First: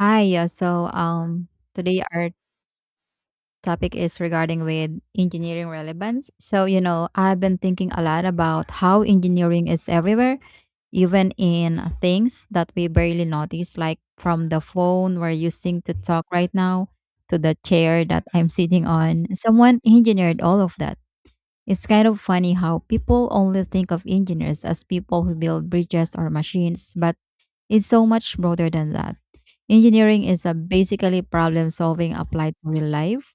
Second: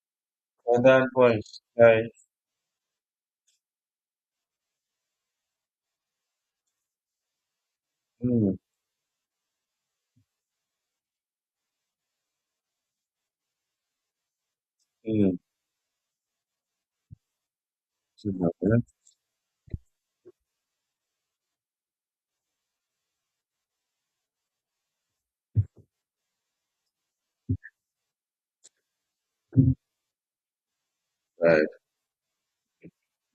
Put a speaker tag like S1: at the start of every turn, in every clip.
S1: Hi, yeah.
S2: Certain points,
S1: Today
S2: right?
S1: our topic is regarding with engineering relevance. I've been thinking a lot
S2: Mm,
S1: about how engineering is everywhere, even in things that we barely notice, like from the phone we're
S2: mm,
S1: using to talk right now to the chair that I'm sitting on. Someone engineered all of that. It's kind of funny how people only think of engineers as people who build bridges or machines, but it's so much broader than that.
S2: mm,
S1: Engineering is a basically
S2: right.
S1: problem solving applied to real life,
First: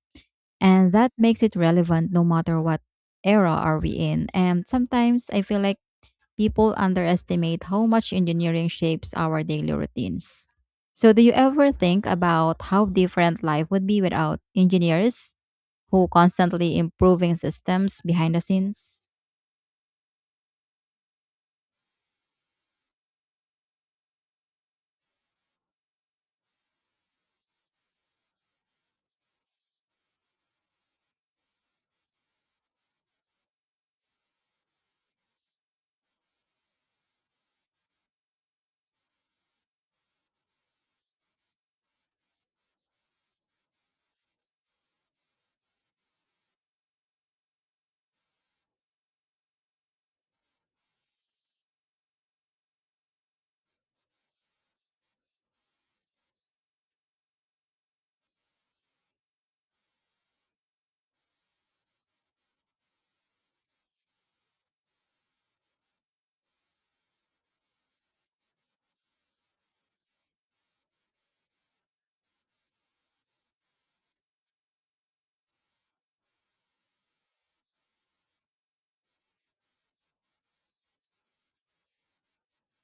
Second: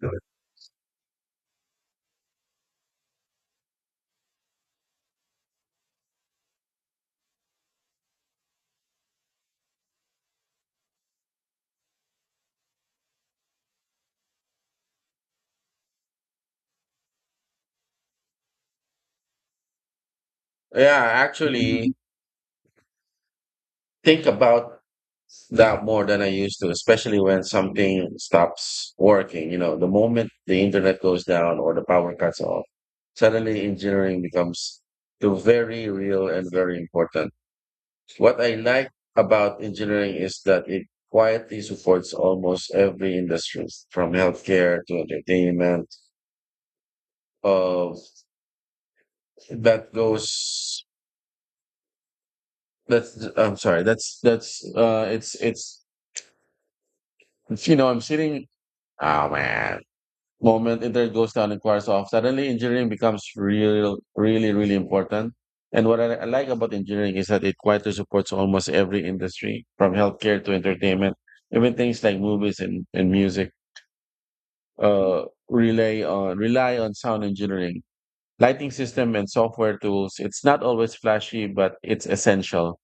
S1: and that makes it relevant no matter what era are we in. And sometimes I feel like people underestimate how much engineering shapes our daily routines. So do you ever think about how different life would be without engineers who constantly improving systems behind the scenes?
S2: Yeah, actually, think about that more than I used to, especially when something stops working. You know, the moment the internet goes down or the power cuts off, suddenly engineering becomes the very real and very important. What I like about engineering is that it quietly supports almost every industry, from healthcare to entertainment, uh, that goes that's I'm sorry, that's it's, you know I'm sitting oh man moment it goes down and quarters off, suddenly engineering becomes real, really really important. And what I like about engineering is that it quietly supports almost every industry, from healthcare to entertainment, even things like movies and music uh rely on sound engineering, lighting system, and software tools. It's not always flashy, but it's essential.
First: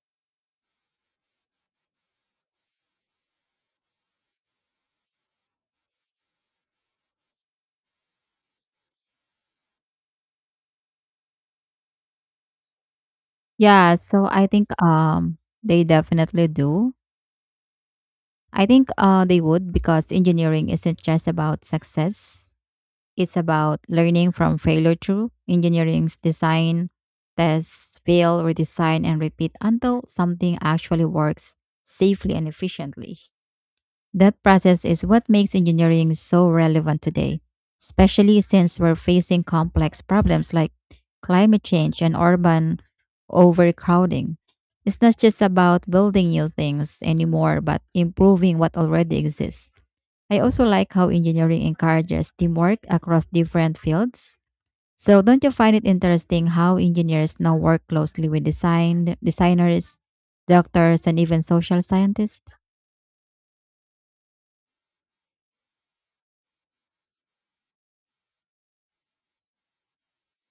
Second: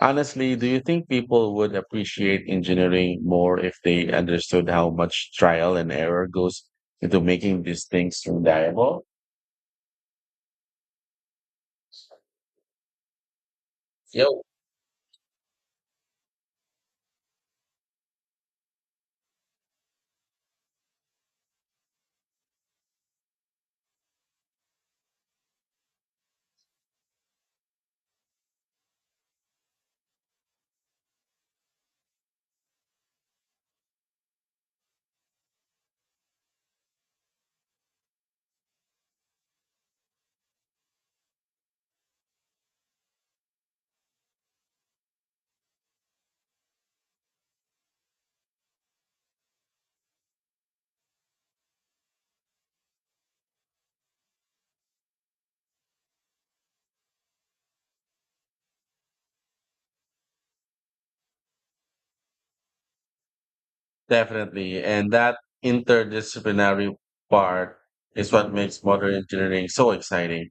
S2: Honestly, do you think people would appreciate engineering more if they understood how much trial and error goes into making these things reliable?
S1: Yeah, so
S2: Yo,
S1: I think um they definitely do. I think they would because engineering isn't just about success. It's about learning from failure through engineering's design, test, fail, redesign, and repeat until something actually works safely and efficiently. That process is what makes engineering so relevant today, especially since we're facing complex problems like climate change and urban overcrowding. It's not just about building new things anymore, but improving what already exists. I also like how engineering encourages teamwork across different fields. So, don't you find it interesting how engineers now work closely with designers, doctors, and even social scientists?
S2: definitely. And that interdisciplinary part is what makes modern engineering so exciting.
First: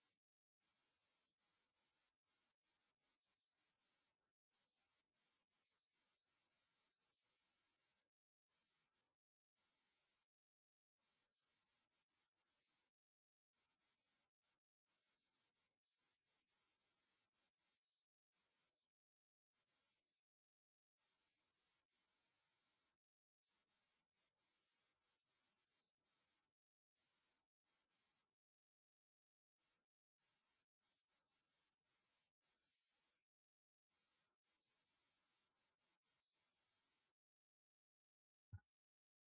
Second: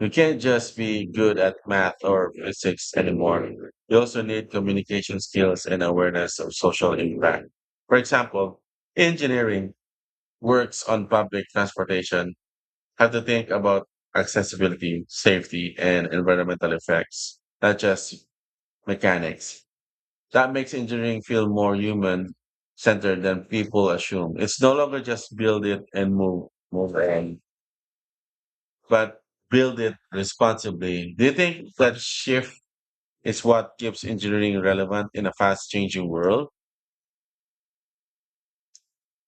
S2: You can't just be good at math or physics anymore. You also need communication skills and awareness of social impact. For example, engineering works on public transportation have to think about accessibility, safety, and environmental effects, not just mechanics. That makes engineering feel more human centered than people assume. It's no longer just build it and move on, but build it responsibly. Do you think that shift is what keeps engineering relevant in a fast changing world?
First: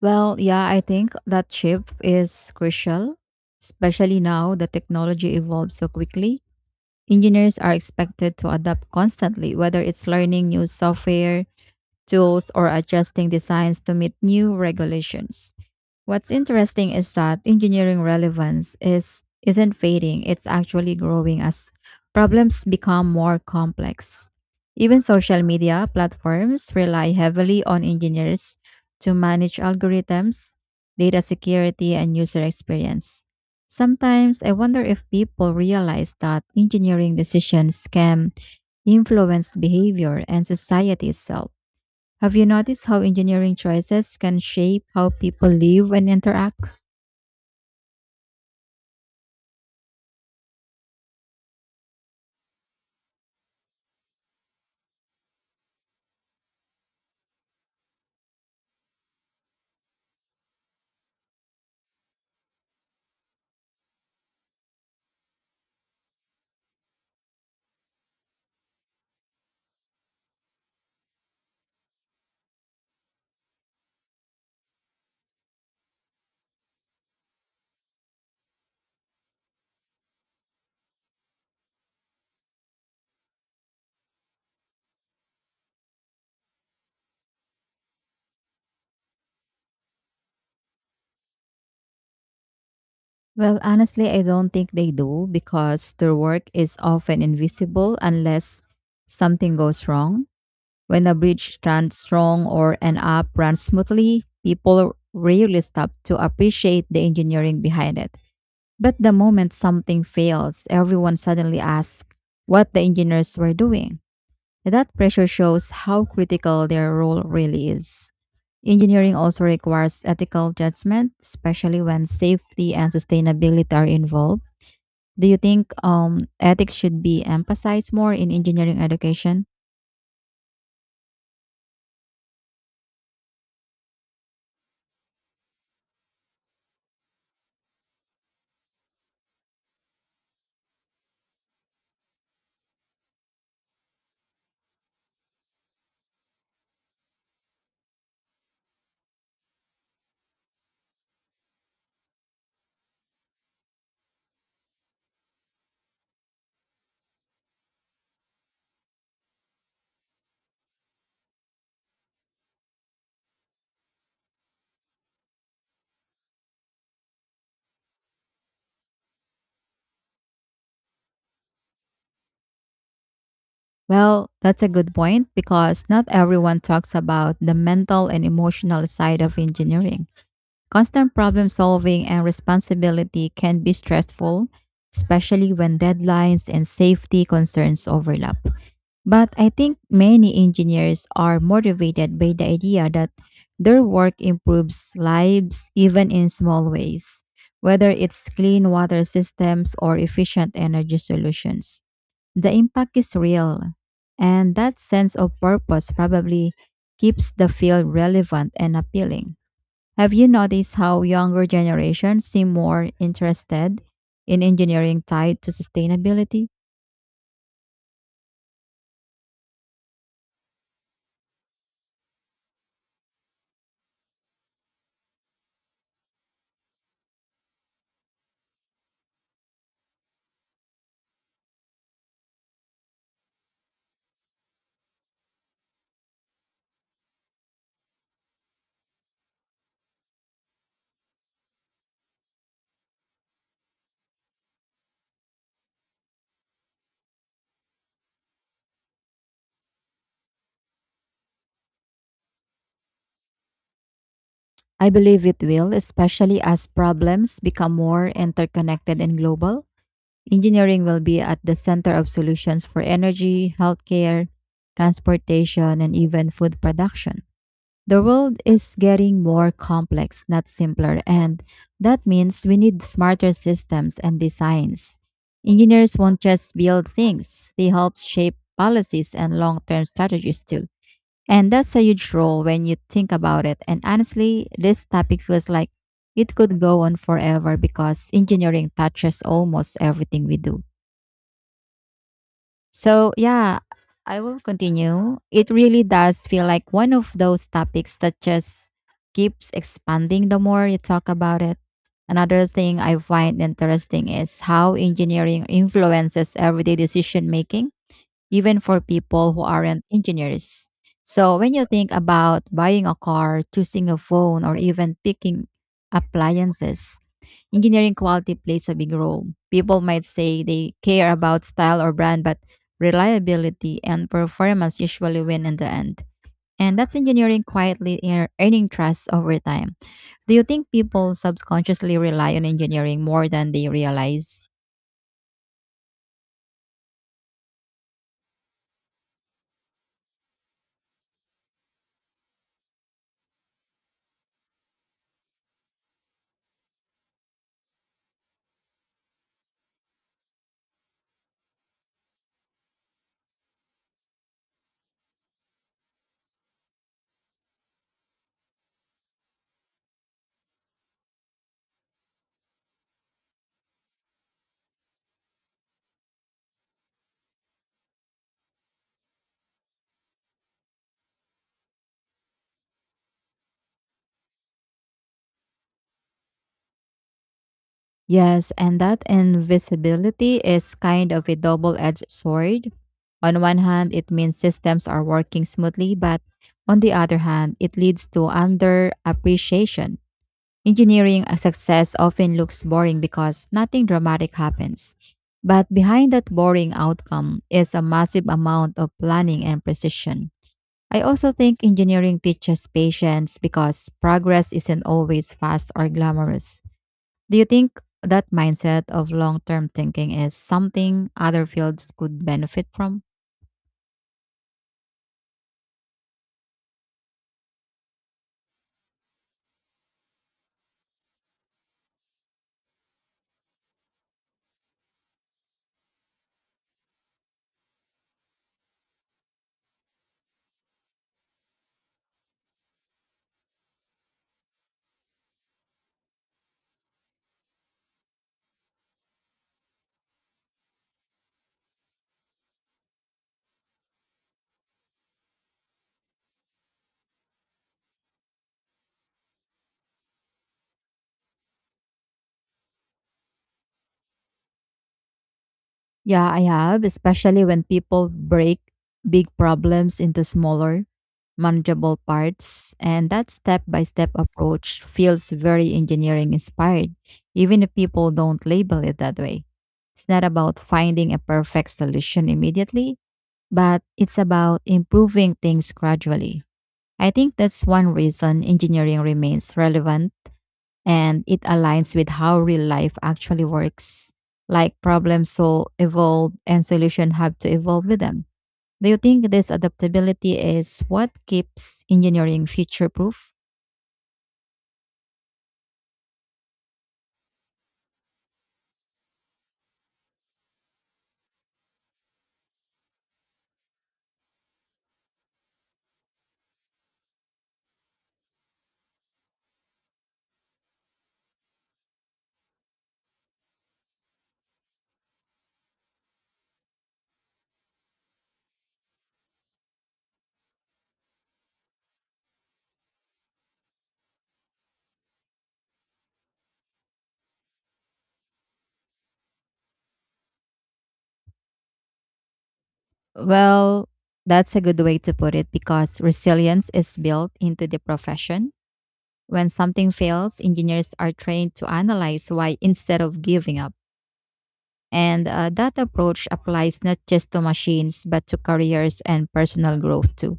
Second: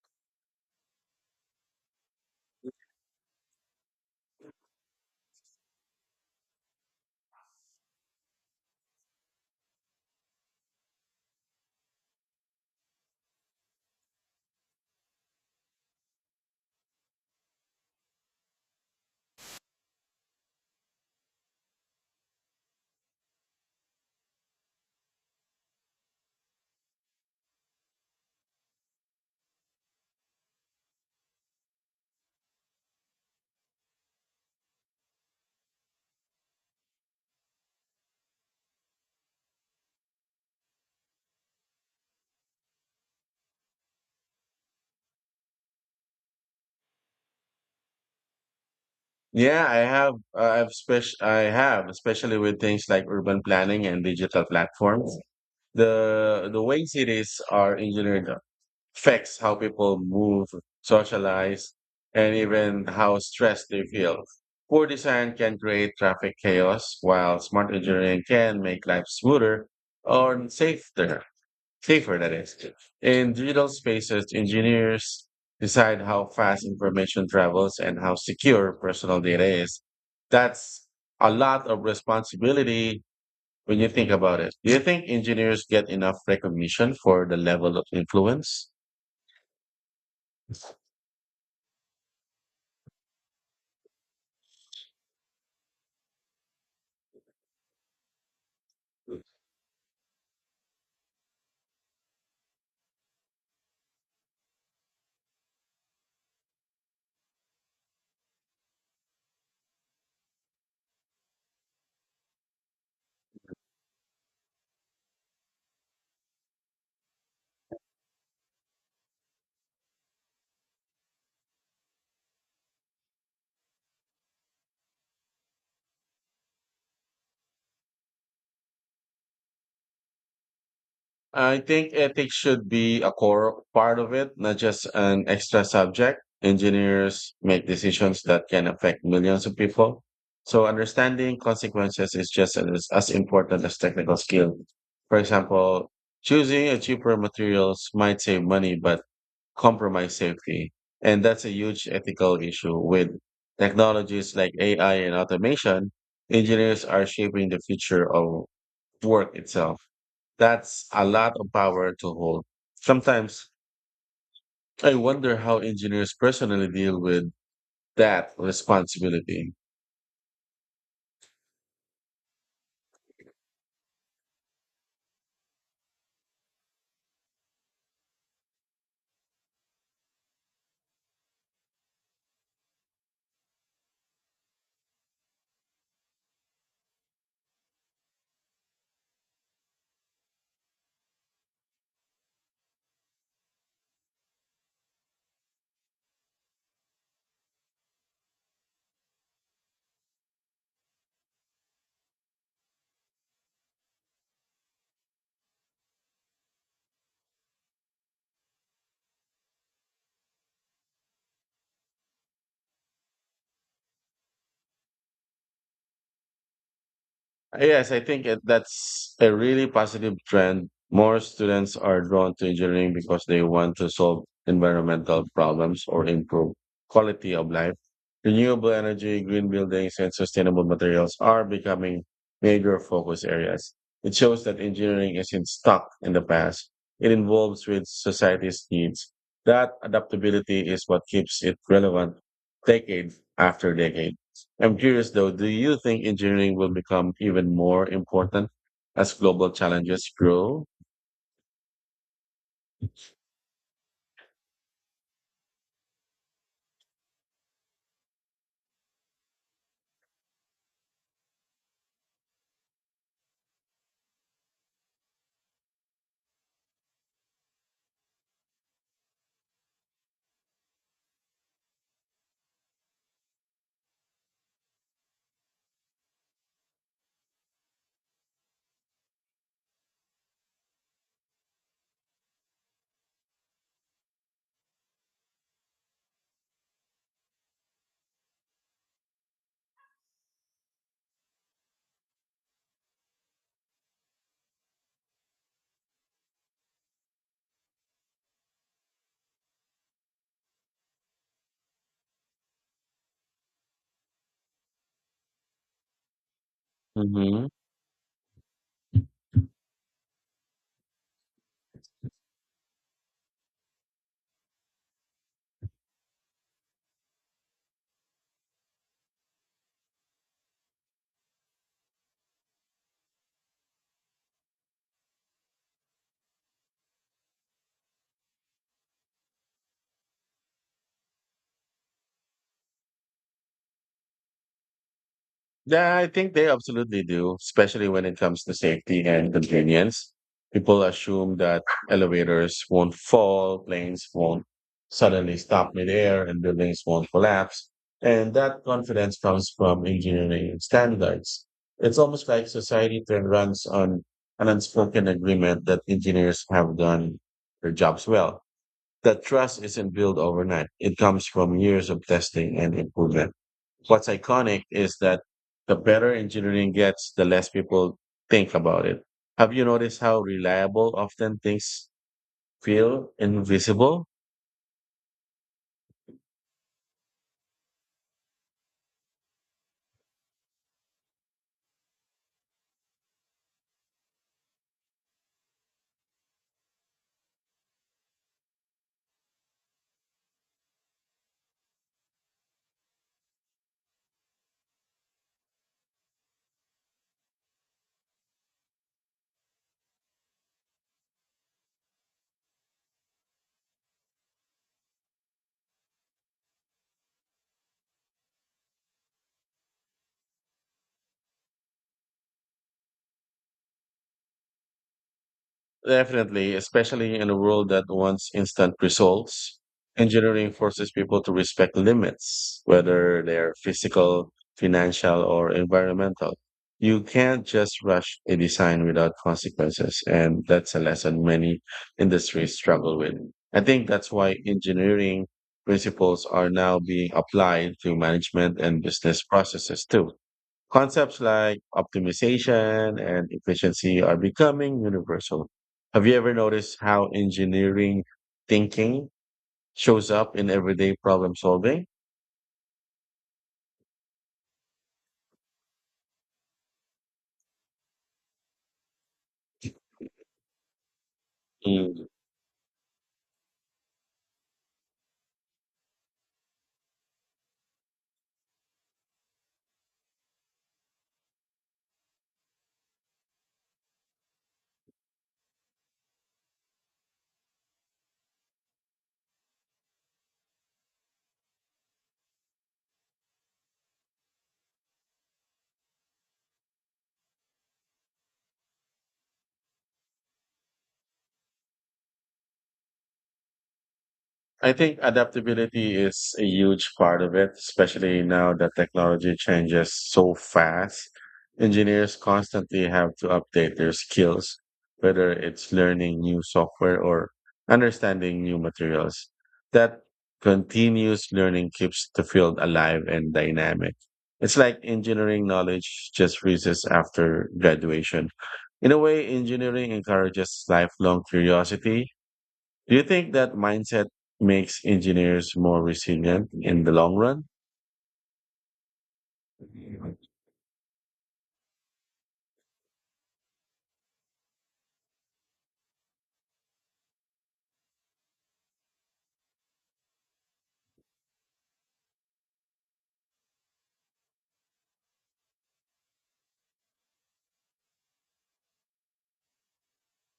S1: Well, yeah, I think that shift is crucial, especially now that technology evolves so quickly. Engineers are expected to adapt constantly, whether it's learning new software, tools, or adjusting designs to meet new regulations. What's interesting is that engineering relevance is isn't fading, it's actually growing as problems become more complex. Even social media platforms rely heavily on engineers to manage algorithms, data security, and user experience. Sometimes I wonder if people realize that engineering decisions can influence behavior and society itself. Have you noticed how engineering choices can shape how people live and interact?
S2: Yeah, I have. I have, especially with things like urban planning and digital platforms. The way cities are engineered affects how people move, socialize, and even how stressed they feel. Poor design can create traffic chaos, while smart engineering can make life smoother or safer. Safer, that is. In digital spaces, engineers decide how fast information travels and how secure personal data is. That's a lot of responsibility when you think about it. Do you think engineers get enough recognition for the level of influence?
S1: Well, honestly, I don't think they do because their work is often invisible unless something goes wrong. When a bridge stands strong or an app runs smoothly, people rarely stop to appreciate the engineering behind it. But the moment something fails, everyone suddenly asks what the engineers were doing. That pressure shows how critical their role really is. Engineering also requires ethical judgment, especially when safety and sustainability are involved. Do you think ethics should be emphasized more in engineering education?
S2: I think ethics should be a core part of it, not just an extra subject. Engineers make decisions that can affect millions of people. So understanding consequences is just as important as technical skill. For example, choosing a cheaper materials might save money, but compromise safety. And that's a huge ethical issue with technologies like AI and automation. Engineers are shaping the future of work itself. That's a lot of power to hold. Sometimes I wonder how engineers personally deal with that responsibility.
S1: Well, that's a good point because not everyone talks about the mental and emotional side of engineering. Constant problem solving and responsibility can be stressful, especially when deadlines and safety concerns overlap. But I think many engineers are motivated by the idea that their work improves lives even in small ways, whether it's clean water systems or efficient energy solutions. The impact is real, and that sense of purpose probably keeps the field relevant and appealing. Have you noticed how younger generations seem more interested in engineering tied to sustainability?
S2: Yes, that's a really positive trend. More students are drawn to engineering because they want to solve environmental problems or improve quality of life. Renewable energy, green buildings, and sustainable materials are becoming major focus areas. It shows that engineering isn't stuck in the past. It involves with society's needs. That adaptability is what keeps it relevant decade after decade. I'm curious though, do you think engineering will become even more important as global challenges grow?
S1: I believe it will, especially as problems become more interconnected and global. Engineering will be at the center of solutions for energy, healthcare, transportation, and even food production. The world is getting more complex, not simpler, and that means we need smarter systems and designs. Engineers won't just build things, they help shape policies and long term strategies too. And that's a huge role when you think about it. And honestly, this topic feels like it could go on forever because engineering touches almost everything we do. So, yeah, I will continue. It really does feel like one of those topics that just keeps expanding the more you talk about it. Another thing I find interesting is how engineering influences everyday decision
S2: Hmm.
S1: making even for people who aren't engineers. So when you think about buying a car, choosing a phone, or even picking appliances, engineering quality plays a big role. People might say they care about style or brand, but reliability and performance usually win in the end. And that's engineering quietly earning trust over time. Do you think people subconsciously rely on engineering more than they realize?
S2: Yeah, I think they absolutely do, especially when it comes to safety and convenience. People assume that elevators won't fall, planes won't suddenly stop midair, and buildings won't collapse. And that confidence comes from engineering standards. It's almost like society then runs on an unspoken agreement that engineers have done their jobs well. That trust isn't built overnight. It comes from years of testing and improvement. What's iconic is that the better engineering gets, the less people think about it. Have you noticed how reliable often things feel invisible?
S1: Yes, and that invisibility is kind of a double edged sword. On one hand, it means systems are working smoothly, but on the other hand, it leads to underappreciation. Engineering a success often looks boring because nothing dramatic happens. But behind that boring outcome is a massive amount of planning and precision. I also think engineering teaches patience because progress isn't always fast or glamorous. Do you think that mindset of long term thinking is something other fields could benefit from?
S2: Definitely, especially in a world that wants instant results, engineering forces people to respect limits, whether they're physical, financial, or environmental. You can't just rush a design without consequences, and that's a lesson many industries struggle with. I think that's why engineering principles are now being applied to management and business processes too. Concepts like optimization and efficiency are becoming universal. Have you ever noticed how engineering thinking shows up in everyday problem solving?
S1: Yeah, I have, especially when people break big problems into smaller, manageable
S2: Mm.
S1: parts. And that step by step approach feels very engineering inspired, even if people don't label it that way. It's not about finding a perfect solution immediately, but it's about improving things gradually. I think that's one reason engineering remains relevant and it aligns with how real life actually works. Like problems so evolve and solution have to evolve with them. Do you think this adaptability is what keeps engineering future proof?
S2: I think adaptability is a huge part of it, especially now that technology changes so fast. Engineers constantly have to update their skills, whether it's learning new software or understanding new materials. That continuous learning keeps the field alive and dynamic. It's like engineering knowledge just freezes after graduation. In a way, engineering encourages lifelong curiosity. Do you think that mindset makes engineers more resilient in the long run?
S1: Well, that's a good way to put it because resilience is built into the profession. When something fails, engineers are trained to analyze why instead of giving up. And that approach applies not just to machines, but to careers and personal growth too.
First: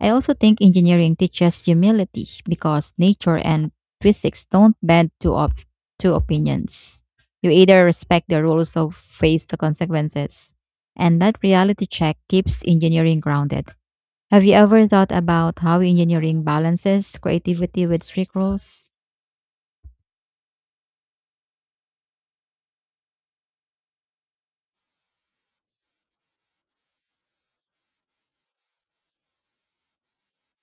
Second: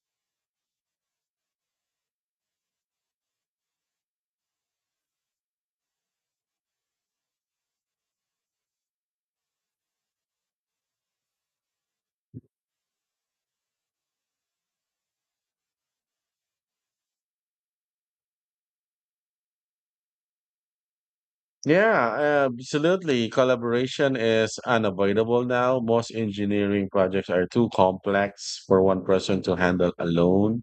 S1: I also think engineering teaches humility because nature and physics don't bend to to opinions. You either respect the rules or face the consequences. And that reality check keeps engineering grounded. Have you ever thought about how engineering balances creativity with strict rules?
S2: Yeah, absolutely. Collaboration is unavoidable now. Most engineering projects are too complex for one person to handle alone.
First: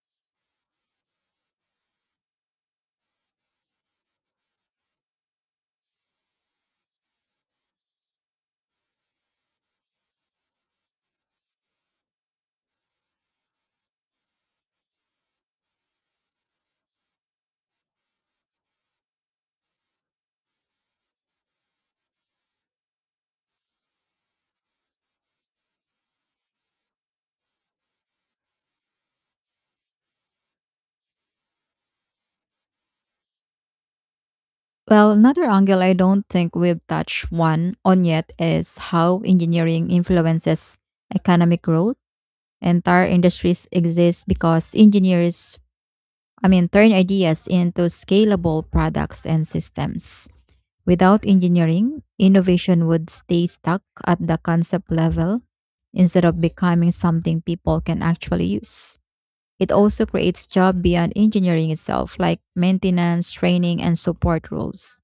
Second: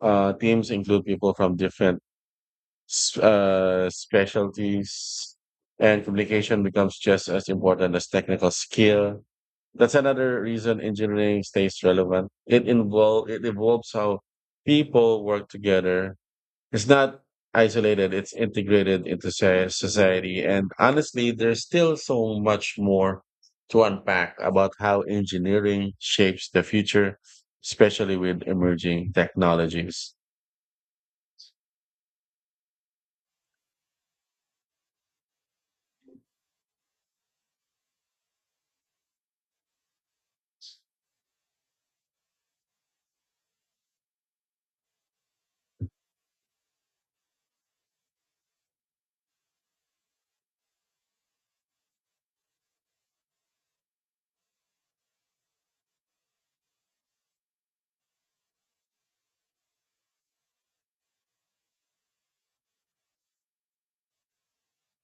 S2: Teams include people from different specialties, and communication becomes just as important as technical skill. That's another reason engineering stays relevant. It evolves how people work together. It's not isolated, it's integrated into society. And honestly, there's still so much more to unpack about how engineering shapes the future, especially with emerging technologies.
S1: Well, another angle I don't think we've touched one on yet is how engineering influences economic growth entire industries exist because engineers turn ideas into scalable products and systems. Without engineering, innovation would stay stuck at the concept level instead of becoming something people can actually use. It also creates jobs beyond engineering itself, like maintenance, training, and support roles.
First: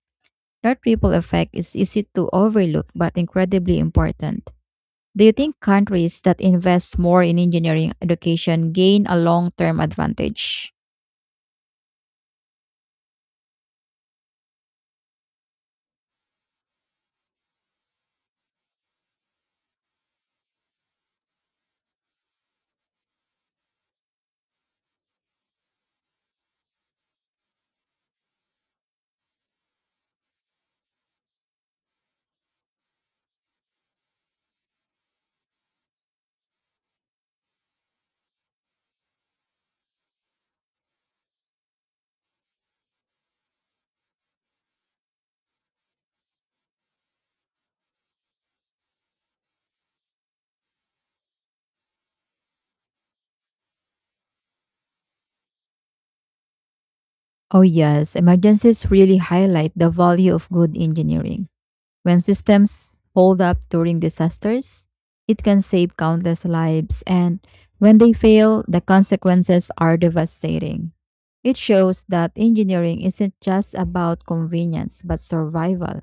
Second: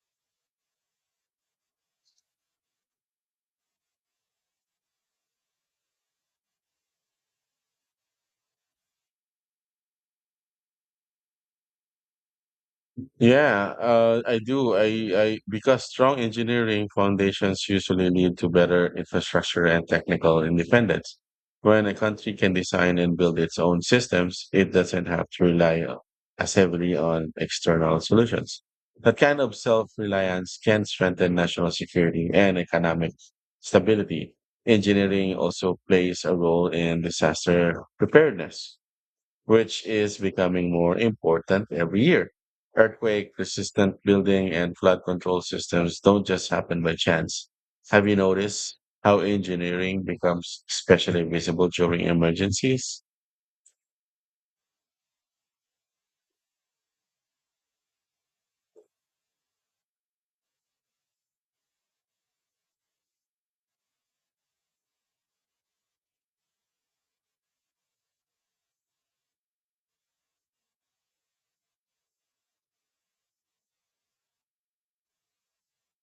S1: That ripple effect is easy to overlook but incredibly important. Do you think countries that invest more in engineering education gain a long term advantage?
S2: Yeah, I do. I because strong engineering foundations usually lead to better infrastructure and technical independence. When a country can design and build its own systems, it doesn't have to as heavily on external solutions. That kind of self-reliance can strengthen national security and economic stability. Engineering also plays a role in disaster preparedness, which is becoming more important every year. Earthquake resistant building and flood control systems don't just happen by chance. Have you noticed how engineering becomes especially visible during emergencies?
S1: Oh, yes. Emergencies really highlight the value of good engineering. When systems hold up during disasters, it can save countless lives, and when they fail, the consequences are devastating. It shows that engineering isn't just about convenience, but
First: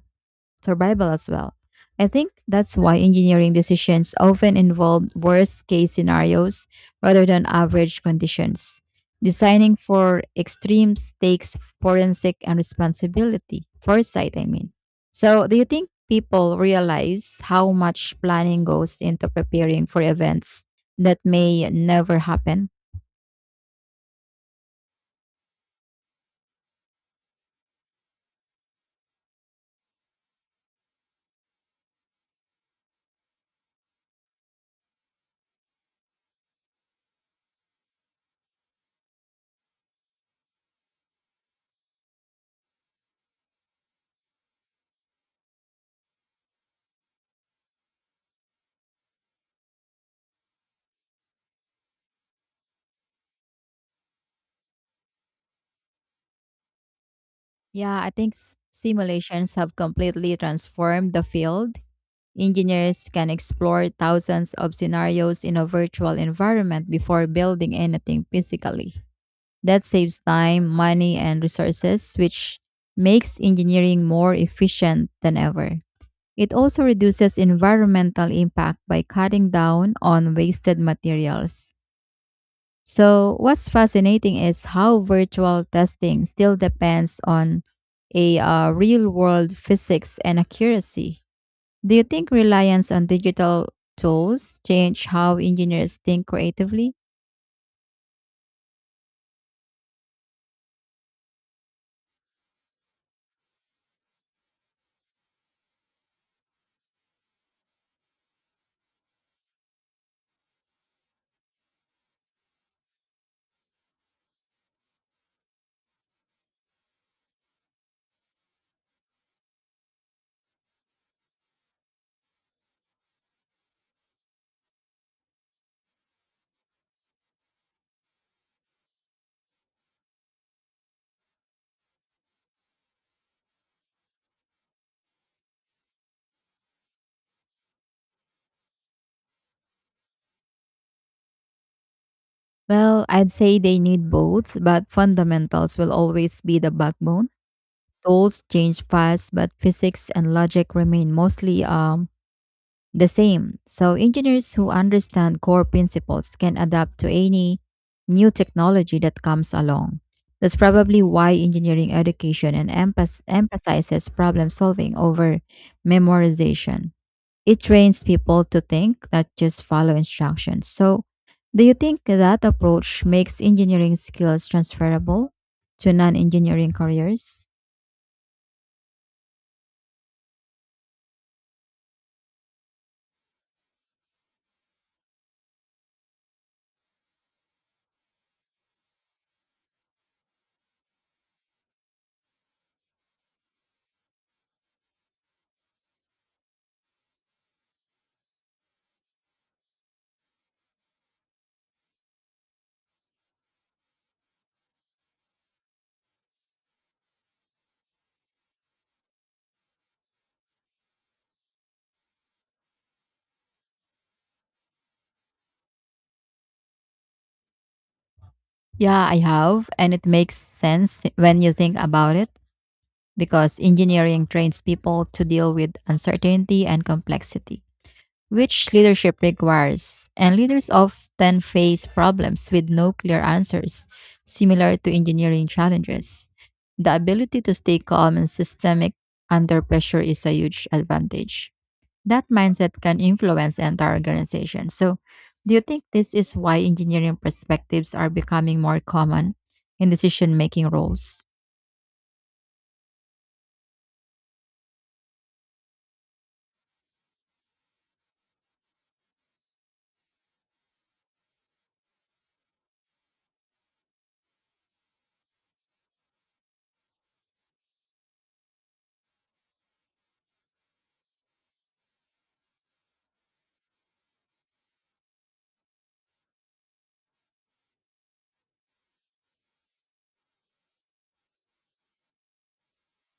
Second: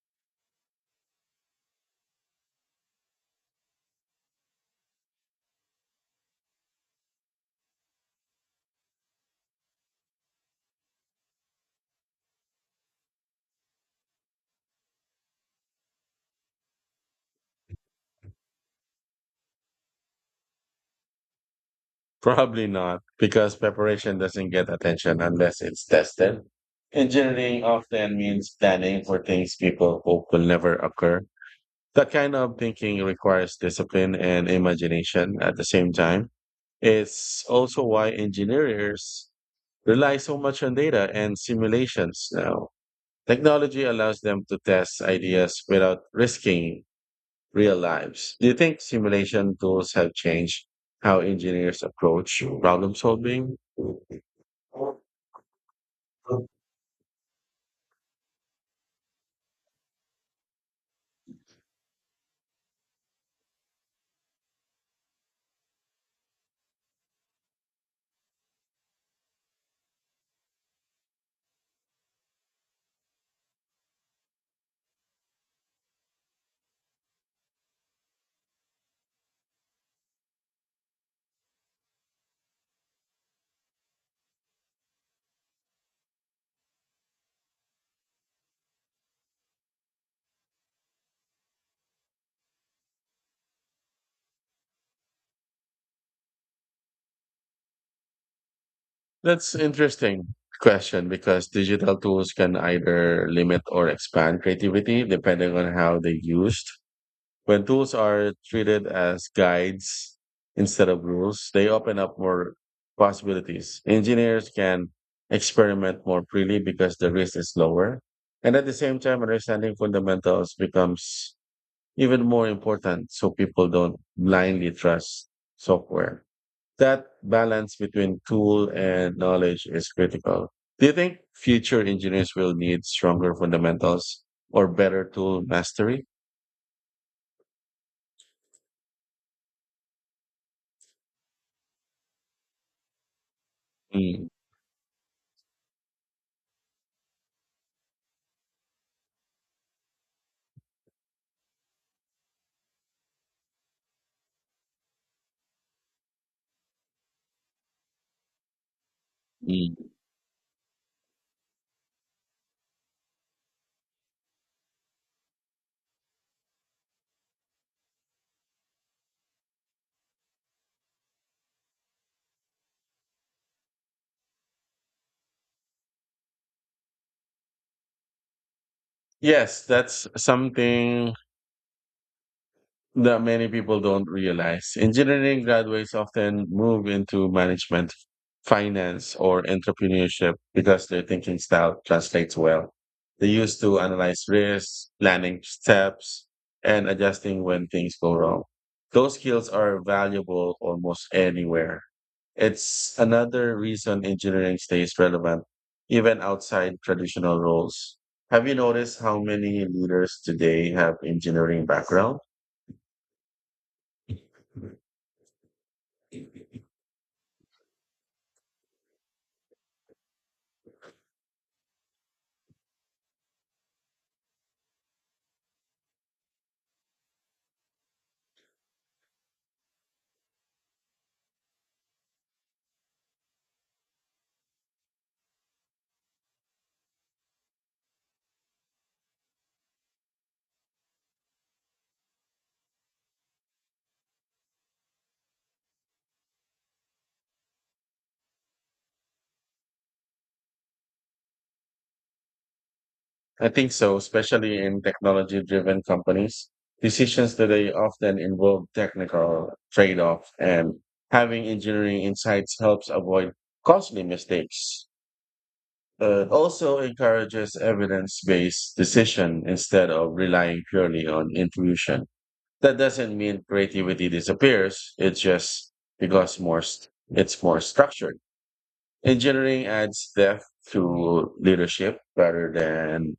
S1: survival as well. I think that's why engineering decisions often involve worst case scenarios rather than average conditions. Designing for extremes takes forensic and responsibility, foresight, I mean. So, do you think people realize how much planning goes into preparing for events that may never
S2: Probably
S1: happen?
S2: not, because preparation doesn't get attention unless it's tested. Engineering often means planning for things people hope will never occur. That kind of thinking requires discipline and imagination at the same time. It's also why engineers rely so much on data and simulations now. Technology allows them to test ideas without risking real lives. Do you think simulation tools have changed how engineers approach problem solving?
S1: Yeah, I think simulations have completely transformed the field Engineers can explore thousands of scenarios in a virtual environment before building anything physically. That saves time, money, and resources, which makes engineering more efficient than ever. It also reduces environmental impact by cutting down on wasted materials. So, what's fascinating is how virtual testing still depends on a real world physics and accuracy. Do you think reliance on digital tools change how engineers think creatively?
S2: That's interesting question because digital tools can either limit or expand creativity depending on how they're used. When tools are treated as guides instead of rules, they open up more possibilities. Engineers can experiment more freely because the risk is lower. And at the same time, understanding fundamentals becomes even more important so people don't blindly trust software. That balance between tool and knowledge is critical. Do you think future engineers will need stronger fundamentals or better tool mastery?
S1: Well, I'd say they need
S2: Mm,
S1: both, but fundamentals will always be the backbone. Tools change fast, but physics and logic remain mostly the same. So engineers who understand core principles can adapt to any new technology that comes
S2: mm.
S1: along. That's probably why engineering education and emphasizes problem solving over memorization. It trains people to think, not just follow instructions. So, do you think that approach makes engineering skills transferable to non engineering careers?
S2: Yes, that's something that many people don't realize. Engineering graduates often move into management, finance, or entrepreneurship because their thinking style translates well. They used to analyze risks, planning steps, and adjusting when things go wrong. Those skills are valuable almost anywhere. It's another reason engineering stays relevant, even outside traditional roles. Have you noticed how many leaders today have engineering background?
S1: Yeah, I have. And it makes sense when you think about it because engineering trains people to deal with uncertainty and complexity, which leadership requires, and leaders often face problems with no clear answers, similar to engineering challenges. The ability to stay calm and systemic under pressure is a huge advantage. That mindset can influence entire organization. So, do you think this is why engineering perspectives are becoming more common in decision making roles?
S2: I think so, especially in technology driven companies. Decisions today often involve technical trade off, and having engineering insights helps avoid costly mistakes. It also encourages evidence based decision instead of relying purely on intuition. That doesn't mean creativity disappears, it's just because more st- it's more structured. Engineering adds depth to leadership rather than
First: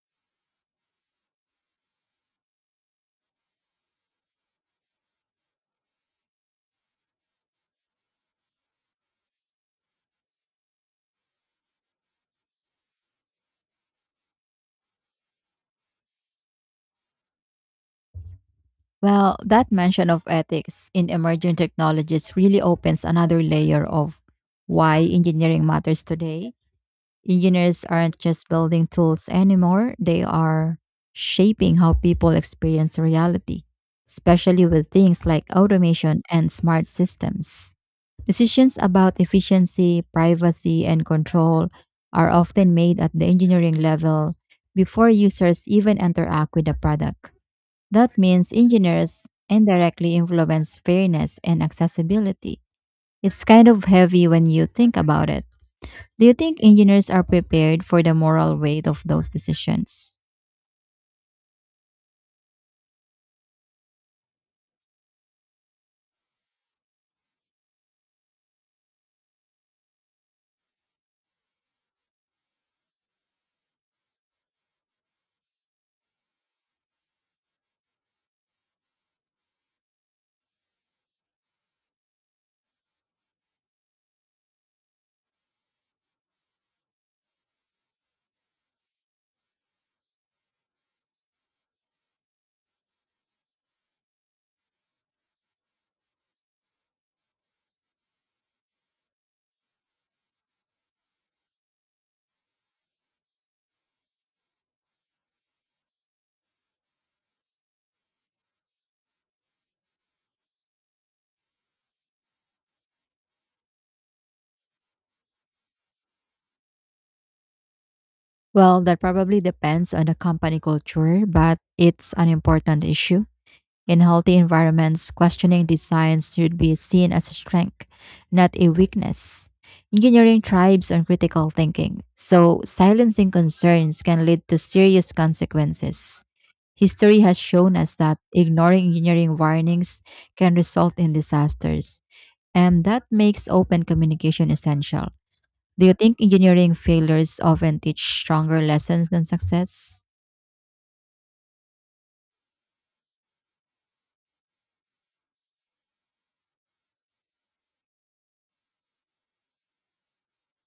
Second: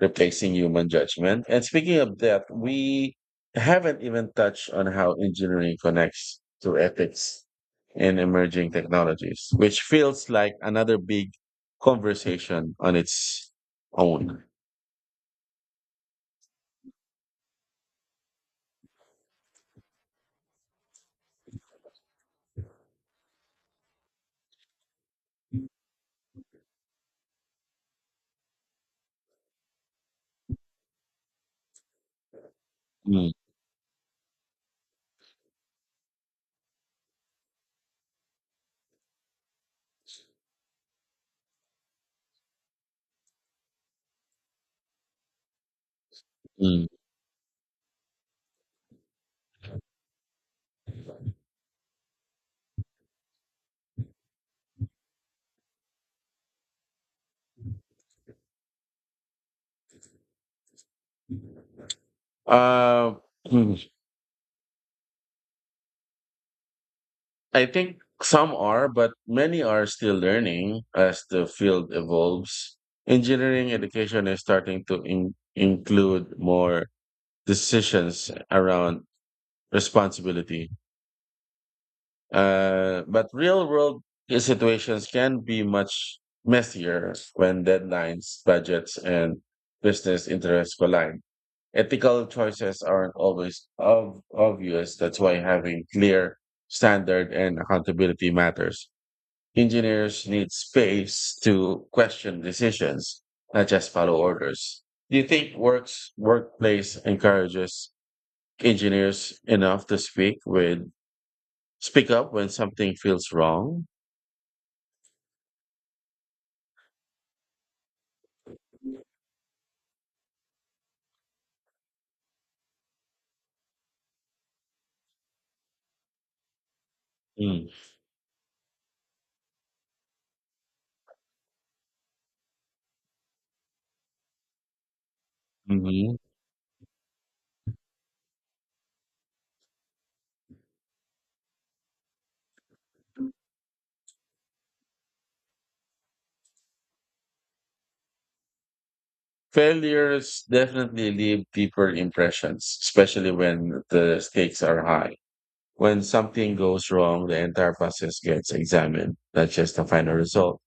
S2: replacing human judgment. And speaking of that, we haven't even touched on how engineering connects to ethics in emerging technologies, which feels like another big conversation on its own.
S1: Well, that mention of ethics in emerging technologies really opens another layer of why engineering matters today. Engineers aren't just building tools anymore, they are shaping how people experience
S2: Mm,
S1: reality, especially with things like automation and smart systems. Decisions about efficiency, privacy, and control are often made at the engineering level before users even interact with the
S2: mm.
S1: product. That means engineers indirectly influence fairness and accessibility. It's kind of heavy when you think about it. Do you think engineers are prepared for the moral weight of those decisions?
S2: Uh, hmm. I think some are, but many are still learning as the field evolves. Engineering education is starting to include more decisions around responsibility. But real world situations can be much messier when deadlines, budgets, and business interests collide. Ethical choices aren't always obvious. That's why having clear standard and accountability matters. Engineers need space to question decisions, not just follow orders. Do you think works workplace encourages engineers enough to speak with. Speak up when something feels wrong.
S1: Well, that probably depends on the company culture, but it's an important issue. In healthy environments, questioning designs should be seen as a
S2: Mm.
S1: strength, not a weakness. Engineering thrives on critical thinking, so silencing concerns can lead to serious
S2: Mhm.
S1: consequences. History has shown us that ignoring engineering warnings can result in disasters, and that makes open communication essential. Do you think engineering failures often teach stronger lessons than success?
S2: Failures definitely leave deeper impressions, especially when the stakes are high. When something goes wrong, the entire process gets examined, not just the final result.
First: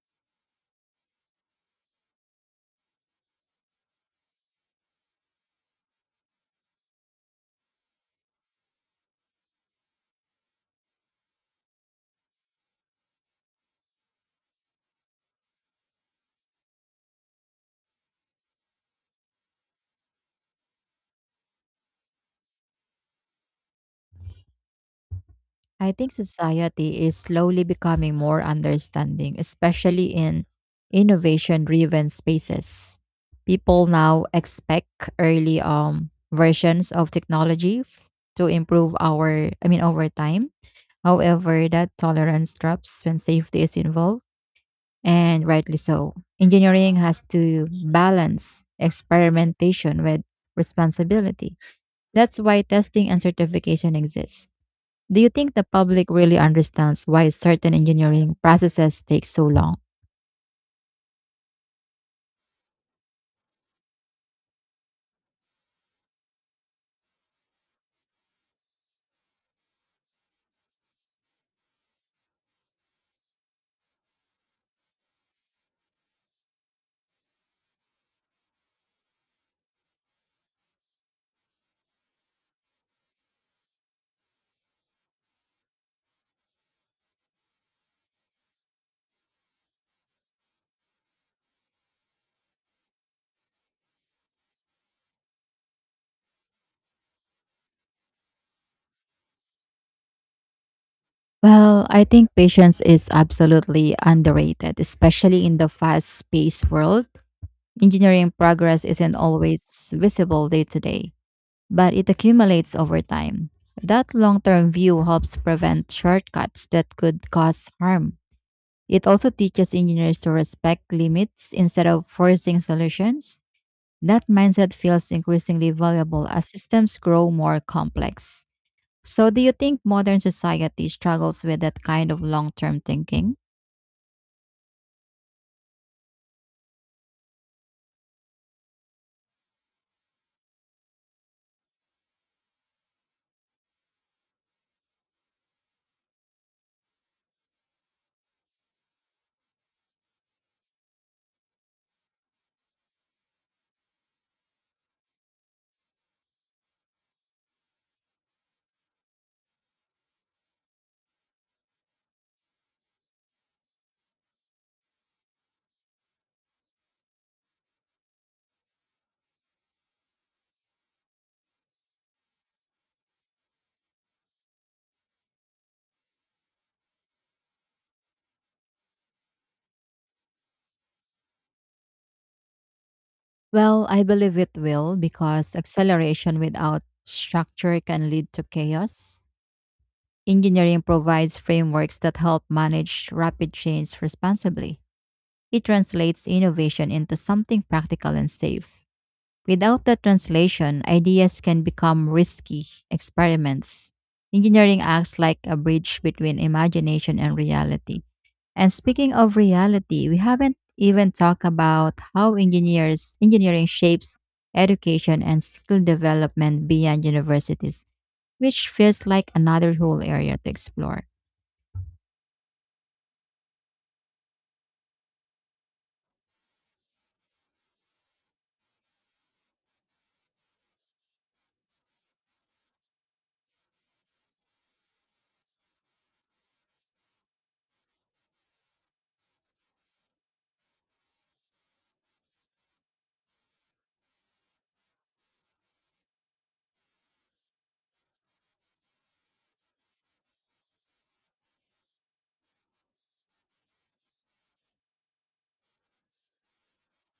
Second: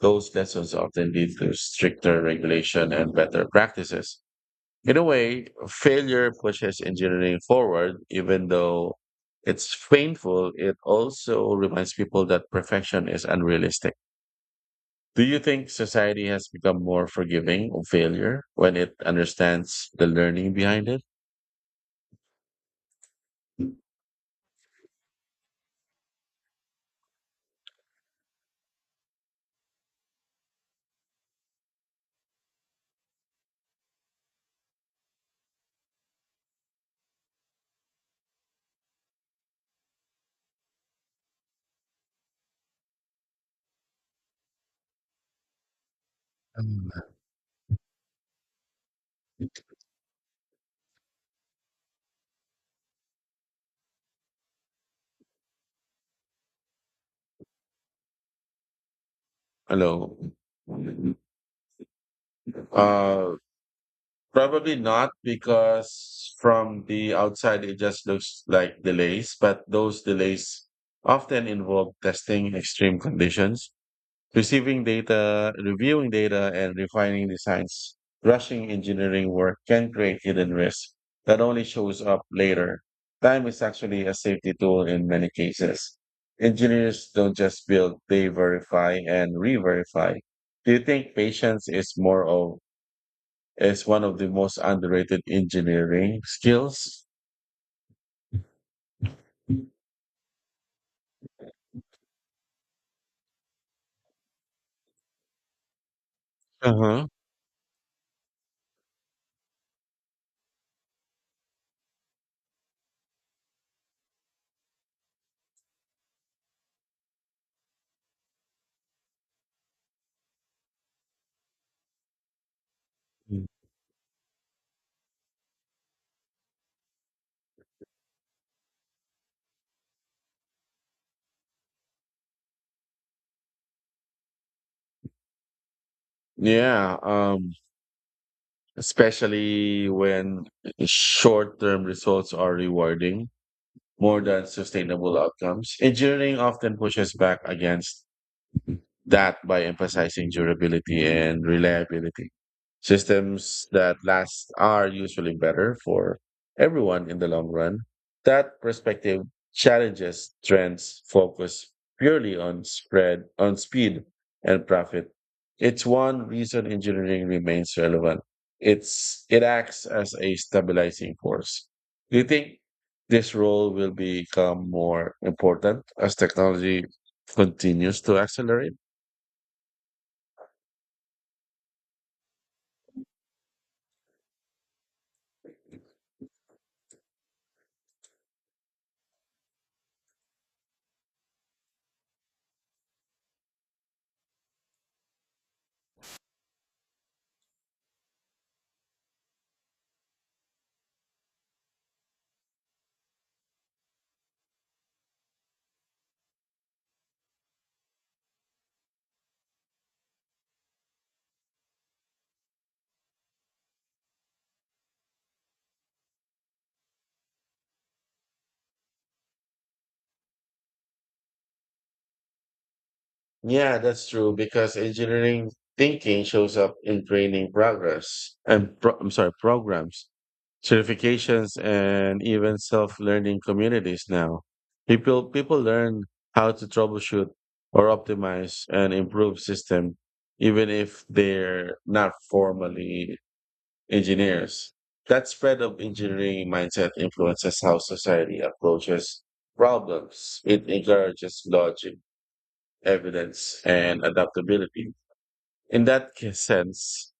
S2: Those lessons often lead to stricter regulation and better practices. In a way, failure pushes engineering forward, even though it's painful, it also reminds people that perfection is unrealistic. Do you think society has become more forgiving of failure when it understands the learning behind it?
S1: I think society is slowly becoming more understanding, especially in innovation driven spaces. People now expect early versions of technology to improve over time. However, that tolerance drops when safety is involved, and rightly so.
S2: Um,
S1: Engineering has to balance experimentation with responsibility. That's why testing and certification exist. Do you think the public really understands why certain engineering processes take so long?
S2: Hello. Uh, Probably not, because from the outside it just looks like delays, but those delays often involve testing extreme conditions, receiving data, reviewing data, and refining designs. Rushing engineering work can create hidden risk that only shows up later. Time is actually a safety tool in many cases. Engineers don't just build, they verify and re-verify. Do you think patience is one of the most underrated engineering skills.
S1: Well, I think patience is absolutely underrated, especially in the fast paced world.
S2: Uh-huh.
S1: Engineering progress isn't always visible day to day, but it accumulates over time. That long term view helps prevent shortcuts that could cause harm. It also teaches engineers to respect limits instead of forcing solutions.
S2: Mm.
S1: That mindset feels increasingly valuable as systems grow more complex. So, do you think modern society struggles with that kind of long term thinking?
S2: Yeah, especially when short-term results are rewarding more than sustainable outcomes. Engineering often pushes back against that by emphasizing durability and reliability. Systems that last are usually better for everyone in the long run. That perspective challenges trends focus purely on spread, on speed and profit. It's one reason engineering remains relevant. It acts as a stabilizing force. Do you think this role will become more important as technology continues to accelerate?
S1: Well, I believe it will because acceleration without structure can lead to chaos. Engineering provides frameworks that help manage rapid change responsibly. It translates innovation into something practical and safe. Without the translation, ideas can become risky experiments. Engineering acts like a bridge between imagination and reality. And speaking of reality, we haven't even talked about how engineers engineering shapes education and skill development beyond universities, which feels like another whole area to explore.
S2: Yeah, that's true because engineering thinking shows up in training I'm sorry, programs, certifications, and even self-learning communities now. People learn how to troubleshoot or optimize and improve system, even if they're not formally engineers. That spread of engineering mindset influences how society approaches problems. It encourages logic evidence and adaptability. In that sense,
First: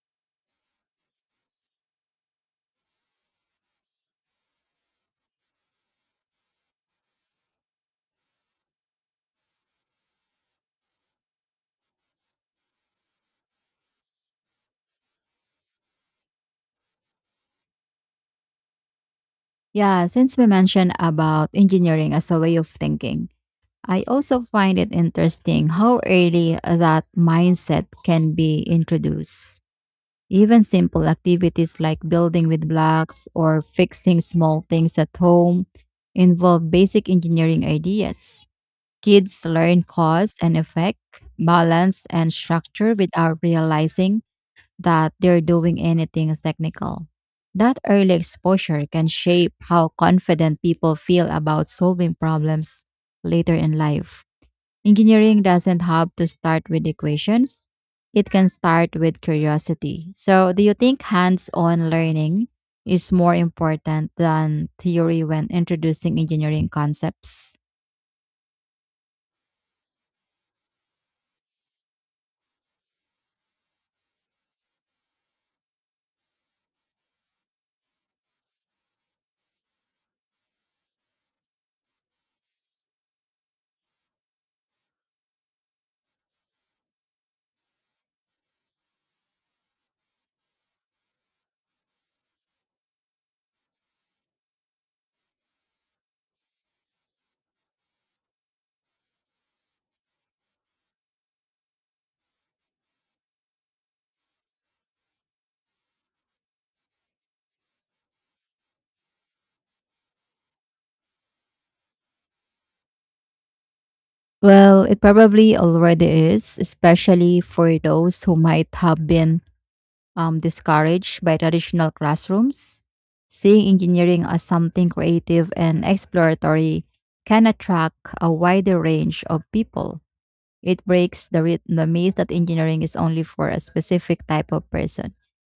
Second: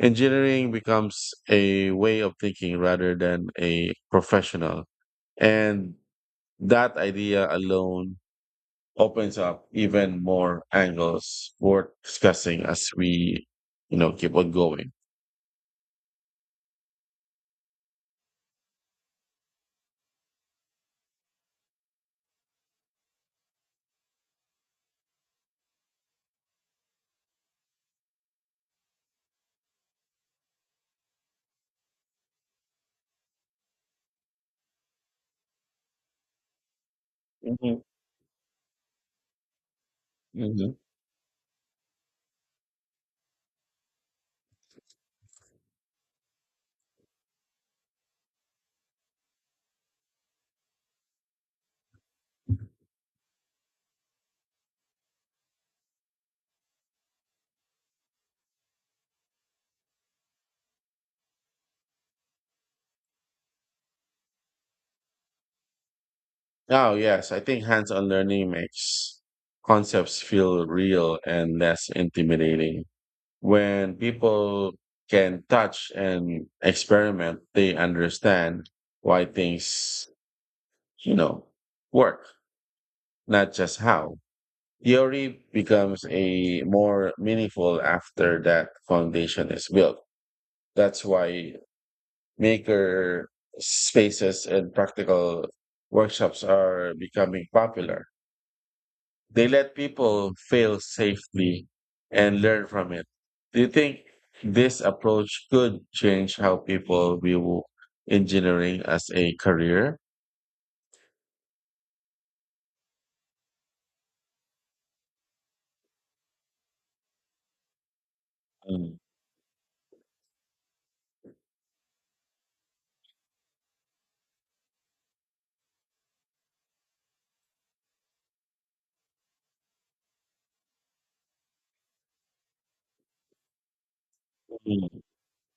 S2: engineering becomes a way of thinking rather than a professional. And that idea alone opens up even more angles worth discussing as we, you know, keep on going.
S1: Yeah, since we mentioned about engineering as a way of thinking, I also find it interesting how early that mindset can be introduced. Even simple activities like building with blocks or fixing small things at home involve basic engineering
S2: Mhm,
S1: ideas. Kids learn cause and
S2: mhm.
S1: effect, balance, and structure without realizing that they're doing anything technical. That early exposure can shape how confident people feel about solving problems later in life. Engineering doesn't have to start with equations. It can start with curiosity. So, do you think hands on learning is more important than theory when introducing engineering
S2: Oh, yes. I
S1: concepts?
S2: think hands on learning makes concepts feel real and less intimidating. When people can touch and experiment, they understand why things, you know, work, not just how. Theory becomes a more meaningful after that foundation is built. That's why maker spaces and practical workshops are becoming popular. They let people fail safely and learn from it. Do you think this approach could change how people view engineering as a career?
S1: Well, it probably already is, especially for those who might
S2: Mm.
S1: have been discouraged by traditional classrooms. Seeing engineering as something creative and exploratory can attract a wider range of people. It breaks the myth that engineering is only for a specific type of
S2: Mm.
S1: person.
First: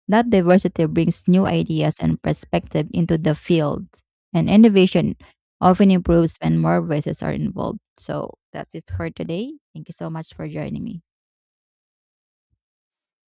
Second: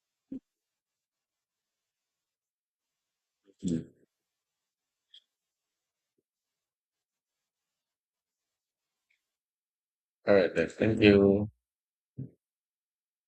S1: That diversity brings new ideas and perspective into the field, and innovation often improves when more voices are involved. So that's it for today. Thank you so
S2: All
S1: much for
S2: right, then.
S1: joining
S2: Thank
S1: me.
S2: you.